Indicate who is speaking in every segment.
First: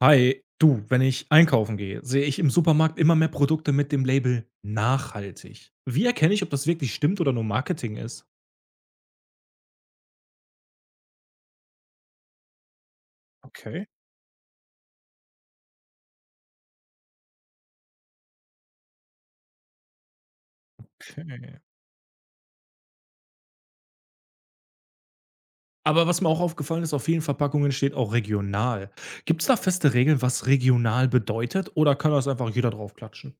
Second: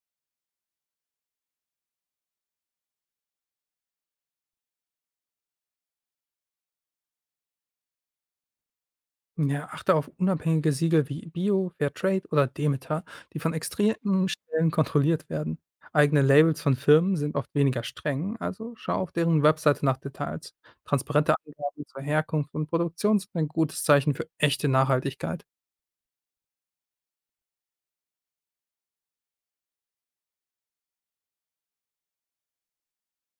Speaker 1: Hi, du, wenn ich einkaufen gehe, sehe ich im Supermarkt immer mehr Produkte mit dem Label nachhaltig. Wie erkenne ich, ob das wirklich stimmt oder nur Marketing ist?
Speaker 2: Ja, achte auf unabhängige Siegel wie Bio, Fairtrade oder Demeter, die von
Speaker 1: Okay,
Speaker 2: extremen Stellen kontrolliert werden. Eigene Labels von Firmen sind oft weniger streng, also schau auf deren Webseite nach Details. Transparente
Speaker 1: okay.
Speaker 2: Angaben zur Herkunft und Produktion sind ein gutes Zeichen für echte Nachhaltigkeit.
Speaker 1: Aber was mir auch aufgefallen ist, auf vielen Verpackungen steht auch regional. Gibt es da feste Regeln, was regional bedeutet oder kann das einfach jeder draufklatschen?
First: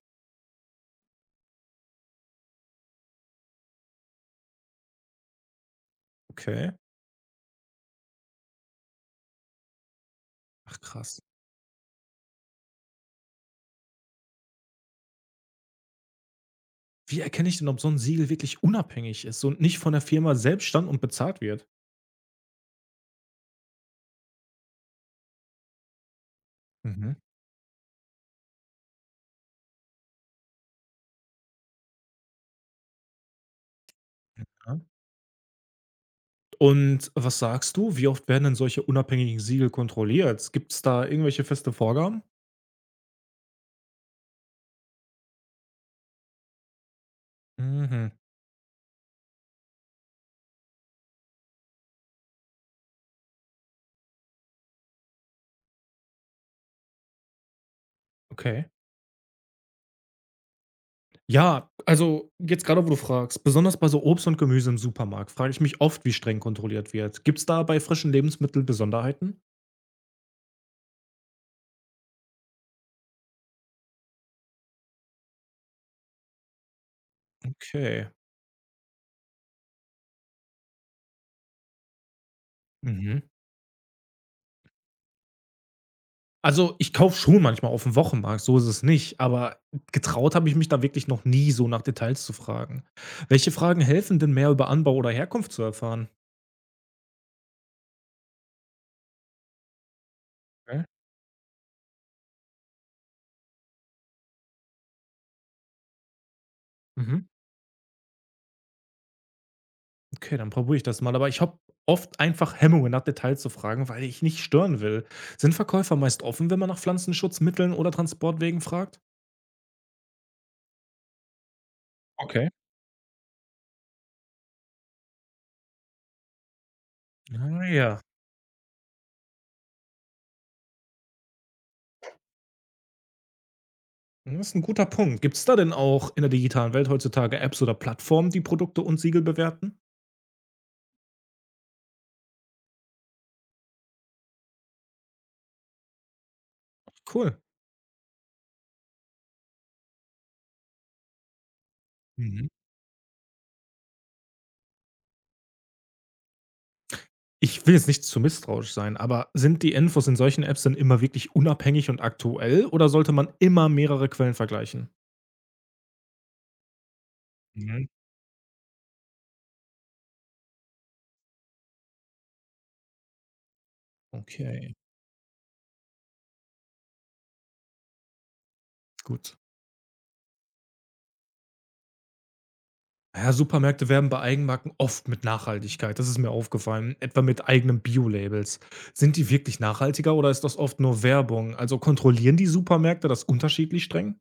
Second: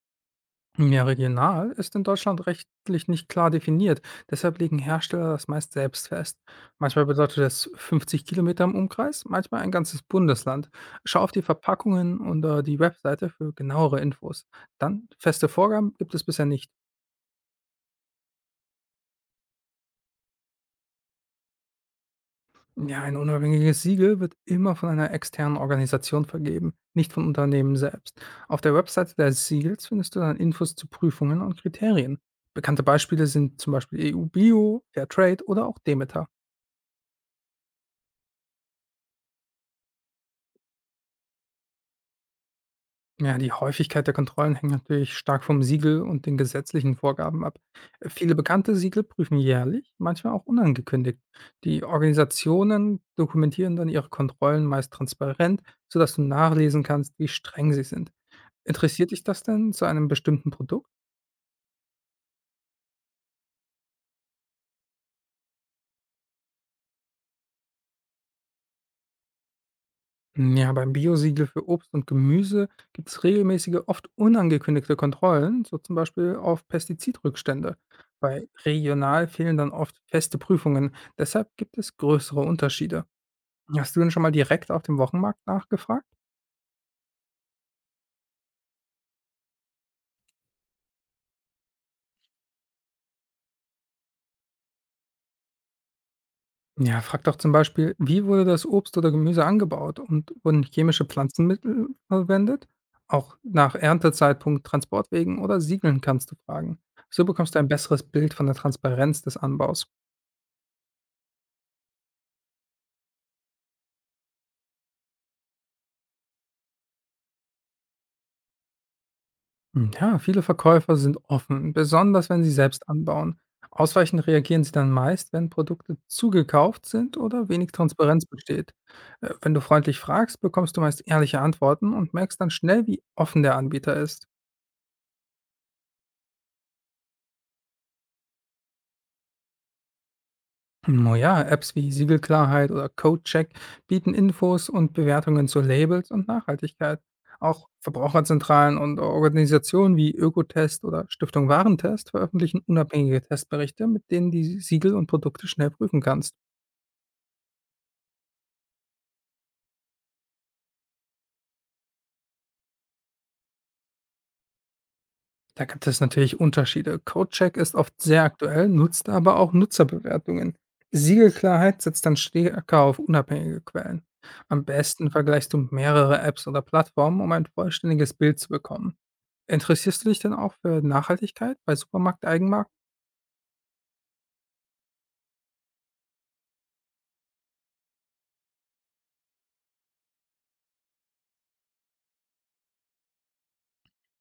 Speaker 2: Ja, regional ist in Deutschland rechtlich nicht klar definiert. Deshalb legen Hersteller das meist selbst fest.
Speaker 1: Okay.
Speaker 2: Manchmal bedeutet das 50 Kilometer im Umkreis, manchmal ein ganzes Bundesland.
Speaker 1: Ach
Speaker 2: Schau
Speaker 1: krass.
Speaker 2: auf die Verpackungen oder die Webseite für genauere Infos. Dann feste Vorgaben gibt es bisher nicht.
Speaker 1: Wie erkenne ich denn, ob so ein Siegel wirklich unabhängig ist und nicht von der Firma selbst stand und bezahlt wird?
Speaker 2: Ja, ein unabhängiges Siegel wird immer von einer externen Organisation vergeben, nicht
Speaker 1: Mhm.
Speaker 2: von Unternehmen selbst. Auf der Webseite des Siegels findest du dann Infos zu Prüfungen und Kriterien. Bekannte Beispiele sind zum Beispiel
Speaker 1: Ja.
Speaker 2: EU-Bio, Fairtrade oder auch Demeter.
Speaker 1: Und was sagst du? Wie oft werden denn solche unabhängigen Siegel kontrolliert? Gibt es da irgendwelche feste Vorgaben?
Speaker 2: Ja, die Häufigkeit der Kontrollen hängt natürlich stark vom Siegel und den gesetzlichen Vorgaben ab.
Speaker 1: Mhm,
Speaker 2: Viele bekannte Siegel prüfen jährlich, manchmal auch unangekündigt. Die Organisationen dokumentieren dann ihre Kontrollen meist transparent, sodass du nachlesen kannst, wie streng sie sind.
Speaker 1: okay.
Speaker 2: Interessiert dich das denn zu einem bestimmten Produkt?
Speaker 1: Ja, also jetzt gerade, wo du fragst. Besonders bei so Obst und Gemüse im Supermarkt frage ich mich oft, wie streng kontrolliert wird. Gibt es da bei frischen Lebensmitteln Besonderheiten?
Speaker 2: Ja, beim Biosiegel für Obst und Gemüse gibt es regelmäßige, oft unangekündigte Kontrollen, so zum Beispiel auf Pestizidrückstände.
Speaker 1: Okay.
Speaker 2: Bei regional fehlen dann oft feste Prüfungen, deshalb gibt es größere Unterschiede.
Speaker 1: Mhm.
Speaker 2: Hast du denn schon mal direkt auf dem Wochenmarkt nachgefragt?
Speaker 1: Also, ich kaufe schon manchmal auf dem Wochenmarkt, so ist es nicht, aber getraut habe ich mich da wirklich noch nie, so nach Details zu fragen. Welche Fragen helfen denn mehr über Anbau oder Herkunft zu erfahren?
Speaker 2: Ja, frag doch zum Beispiel, wie wurde das Obst oder Gemüse angebaut und wurden
Speaker 1: Okay.
Speaker 2: chemische Pflanzenmittel verwendet? Auch nach Erntezeitpunkt, Transportwegen oder Siegeln kannst du fragen. So
Speaker 1: Mhm.
Speaker 2: bekommst du ein besseres Bild von der Transparenz des Anbaus.
Speaker 1: Okay, dann probiere ich das mal. Aber ich habe oft einfach Hemmungen, nach Details zu fragen, weil ich nicht stören will. Sind Verkäufer meist offen, wenn man nach Pflanzenschutzmitteln oder Transportwegen fragt?
Speaker 2: Hm, ja, viele Verkäufer sind offen, besonders wenn
Speaker 1: Okay.
Speaker 2: sie selbst anbauen. Ausweichend reagieren sie dann meist, wenn Produkte zugekauft sind oder wenig
Speaker 1: Naja,
Speaker 2: Transparenz besteht. Wenn du freundlich fragst, bekommst du meist ehrliche Antworten und merkst dann schnell, wie offen der Anbieter ist.
Speaker 1: das ist ein guter Punkt. Gibt es da denn auch in der digitalen Welt heutzutage Apps oder Plattformen, die Produkte und Siegel bewerten?
Speaker 2: Naja, Apps wie Siegelklarheit oder CodeCheck bieten Infos und Bewertungen zu Labels und Nachhaltigkeit.
Speaker 1: Cool.
Speaker 2: Auch Verbraucherzentralen und Organisationen wie Ökotest oder Stiftung Warentest
Speaker 1: Mhm.
Speaker 2: veröffentlichen unabhängige Testberichte, mit denen die Siegel und Produkte schnell prüfen kannst.
Speaker 1: Ich will jetzt nicht zu misstrauisch sein, aber sind die Infos in solchen Apps denn immer wirklich unabhängig und aktuell oder sollte man immer mehrere Quellen vergleichen?
Speaker 2: Da gibt es natürlich Unterschiede. CodeCheck ist
Speaker 1: Mhm.
Speaker 2: oft sehr aktuell, nutzt aber auch Nutzerbewertungen. Siegelklarheit setzt dann stärker auf unabhängige Quellen. Am
Speaker 1: Okay.
Speaker 2: besten vergleichst du mehrere Apps oder Plattformen, um ein vollständiges Bild zu bekommen.
Speaker 1: Gut.
Speaker 2: Interessierst du dich denn auch für Nachhaltigkeit bei Supermarkteigenmarken?
Speaker 1: Ja, Supermärkte werben bei Eigenmarken oft mit Nachhaltigkeit. Das ist mir aufgefallen. Etwa mit eigenen Bio-Labels. Sind die wirklich nachhaltiger oder ist das oft nur Werbung? Also kontrollieren die Supermärkte das unterschiedlich streng?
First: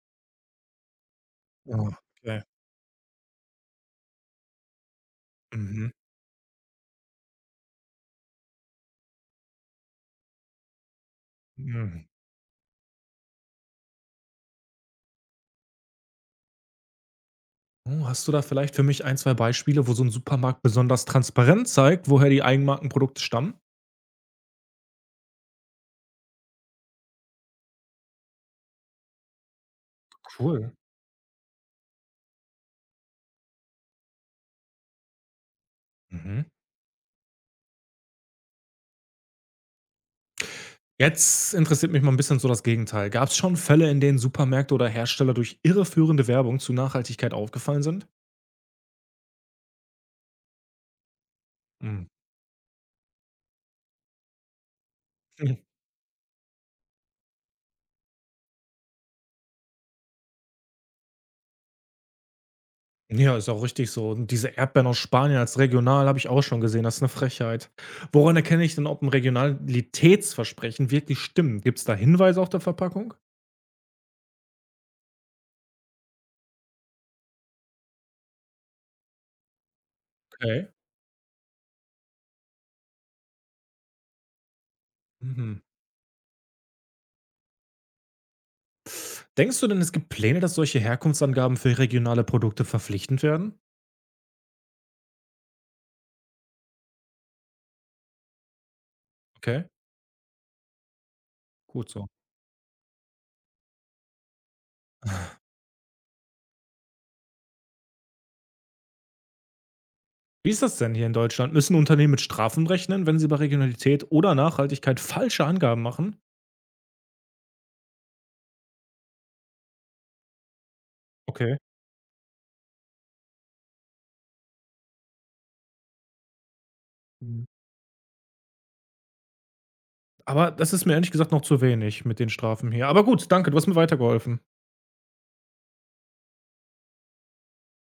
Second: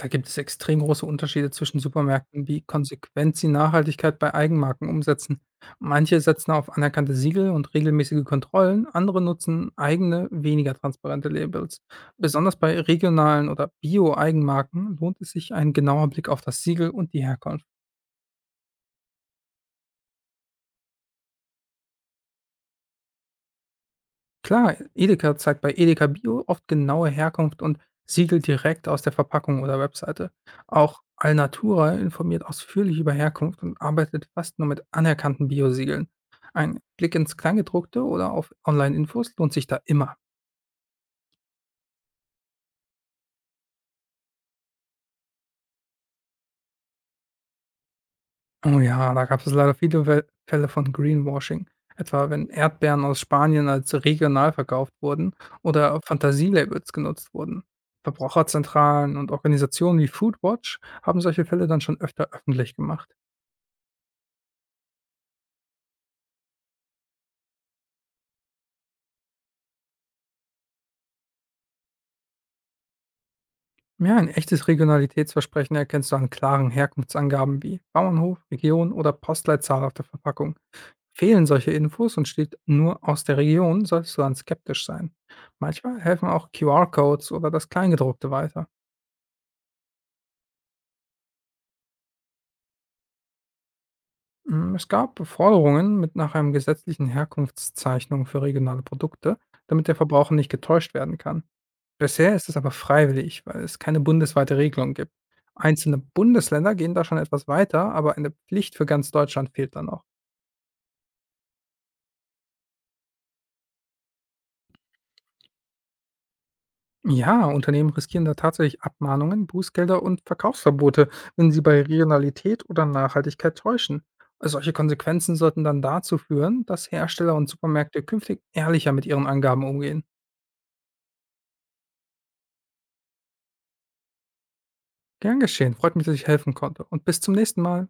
Speaker 2: Da gibt es extrem große Unterschiede zwischen
Speaker 1: Oh, okay.
Speaker 2: Supermärkten, wie konsequent sie Nachhaltigkeit bei Eigenmarken umsetzen.
Speaker 1: Mhm.
Speaker 2: Manche setzen auf anerkannte Siegel und regelmäßige Kontrollen, andere nutzen eigene, weniger transparente Labels.
Speaker 1: Mhm.
Speaker 2: Besonders bei regionalen oder Bio-Eigenmarken lohnt es sich ein genauer Blick auf das Siegel und die Herkunft.
Speaker 1: Oh, hast du da vielleicht für mich ein, zwei Beispiele, wo so ein Supermarkt besonders transparent zeigt, woher die Eigenmarkenprodukte stammen?
Speaker 2: Klar, Edeka zeigt bei Edeka Bio oft genaue Herkunft und Siegel direkt aus der Verpackung oder Webseite.
Speaker 1: Cool.
Speaker 2: Auch Alnatura informiert ausführlich über Herkunft und arbeitet fast nur mit anerkannten Biosiegeln.
Speaker 1: Mhm.
Speaker 2: Ein Blick ins Kleingedruckte oder auf Online-Infos lohnt sich da immer.
Speaker 1: Jetzt interessiert mich mal ein bisschen so das Gegenteil. Gab es schon Fälle, in denen Supermärkte oder Hersteller durch irreführende Werbung zu Nachhaltigkeit aufgefallen sind?
Speaker 2: Oh ja, da gab es leider viele Wel Fälle von Greenwashing,
Speaker 1: Mhm.
Speaker 2: etwa wenn Erdbeeren aus Spanien als regional verkauft wurden oder Fantasielabels genutzt wurden. Verbraucherzentralen und Organisationen wie Foodwatch haben solche Fälle dann schon öfter öffentlich gemacht.
Speaker 1: Ja, ist auch richtig so. Und diese Erdbeeren aus Spanien als regional habe ich auch schon gesehen. Das ist eine Frechheit. Woran erkenne ich denn, ob ein Regionalitätsversprechen wirklich stimmt? Gibt es da Hinweise auf der Verpackung?
Speaker 2: Ja, ein echtes Regionalitätsversprechen erkennst du an klaren Herkunftsangaben wie Bauernhof, Region oder Postleitzahl auf der Verpackung.
Speaker 1: Okay.
Speaker 2: Fehlen solche Infos und steht nur aus der Region, sollst du dann skeptisch sein.
Speaker 1: Mhm.
Speaker 2: Manchmal helfen auch QR-Codes oder das Kleingedruckte weiter.
Speaker 1: Denkst du denn, es gibt Pläne, dass solche Herkunftsangaben für regionale Produkte verpflichtend werden?
Speaker 2: Hm, es gab Forderungen mit nach einem gesetzlichen Herkunftszeichnung für regionale Produkte,
Speaker 1: Okay,
Speaker 2: damit der Verbraucher nicht getäuscht werden kann.
Speaker 1: gut so.
Speaker 2: Bisher ist es aber freiwillig, weil es keine bundesweite Regelung gibt. Einzelne Bundesländer gehen da schon etwas weiter, aber eine Pflicht für ganz Deutschland fehlt da noch.
Speaker 1: Wie ist das denn hier in Deutschland? Müssen Unternehmen mit Strafen rechnen, wenn sie bei Regionalität oder Nachhaltigkeit falsche Angaben machen?
Speaker 2: Ja, Unternehmen riskieren da tatsächlich Abmahnungen, Bußgelder und Verkaufsverbote, wenn
Speaker 1: Okay.
Speaker 2: sie bei Regionalität oder Nachhaltigkeit täuschen. Solche Konsequenzen sollten dann dazu führen, dass Hersteller und
Speaker 1: Mhm.
Speaker 2: Supermärkte künftig ehrlicher mit ihren Angaben umgehen.
Speaker 1: Aber das ist mir ehrlich gesagt noch zu wenig mit den Strafen hier. Aber gut, danke, du hast mir weitergeholfen.
Speaker 2: Gern geschehen. Freut mich, dass ich helfen konnte und bis zum nächsten Mal.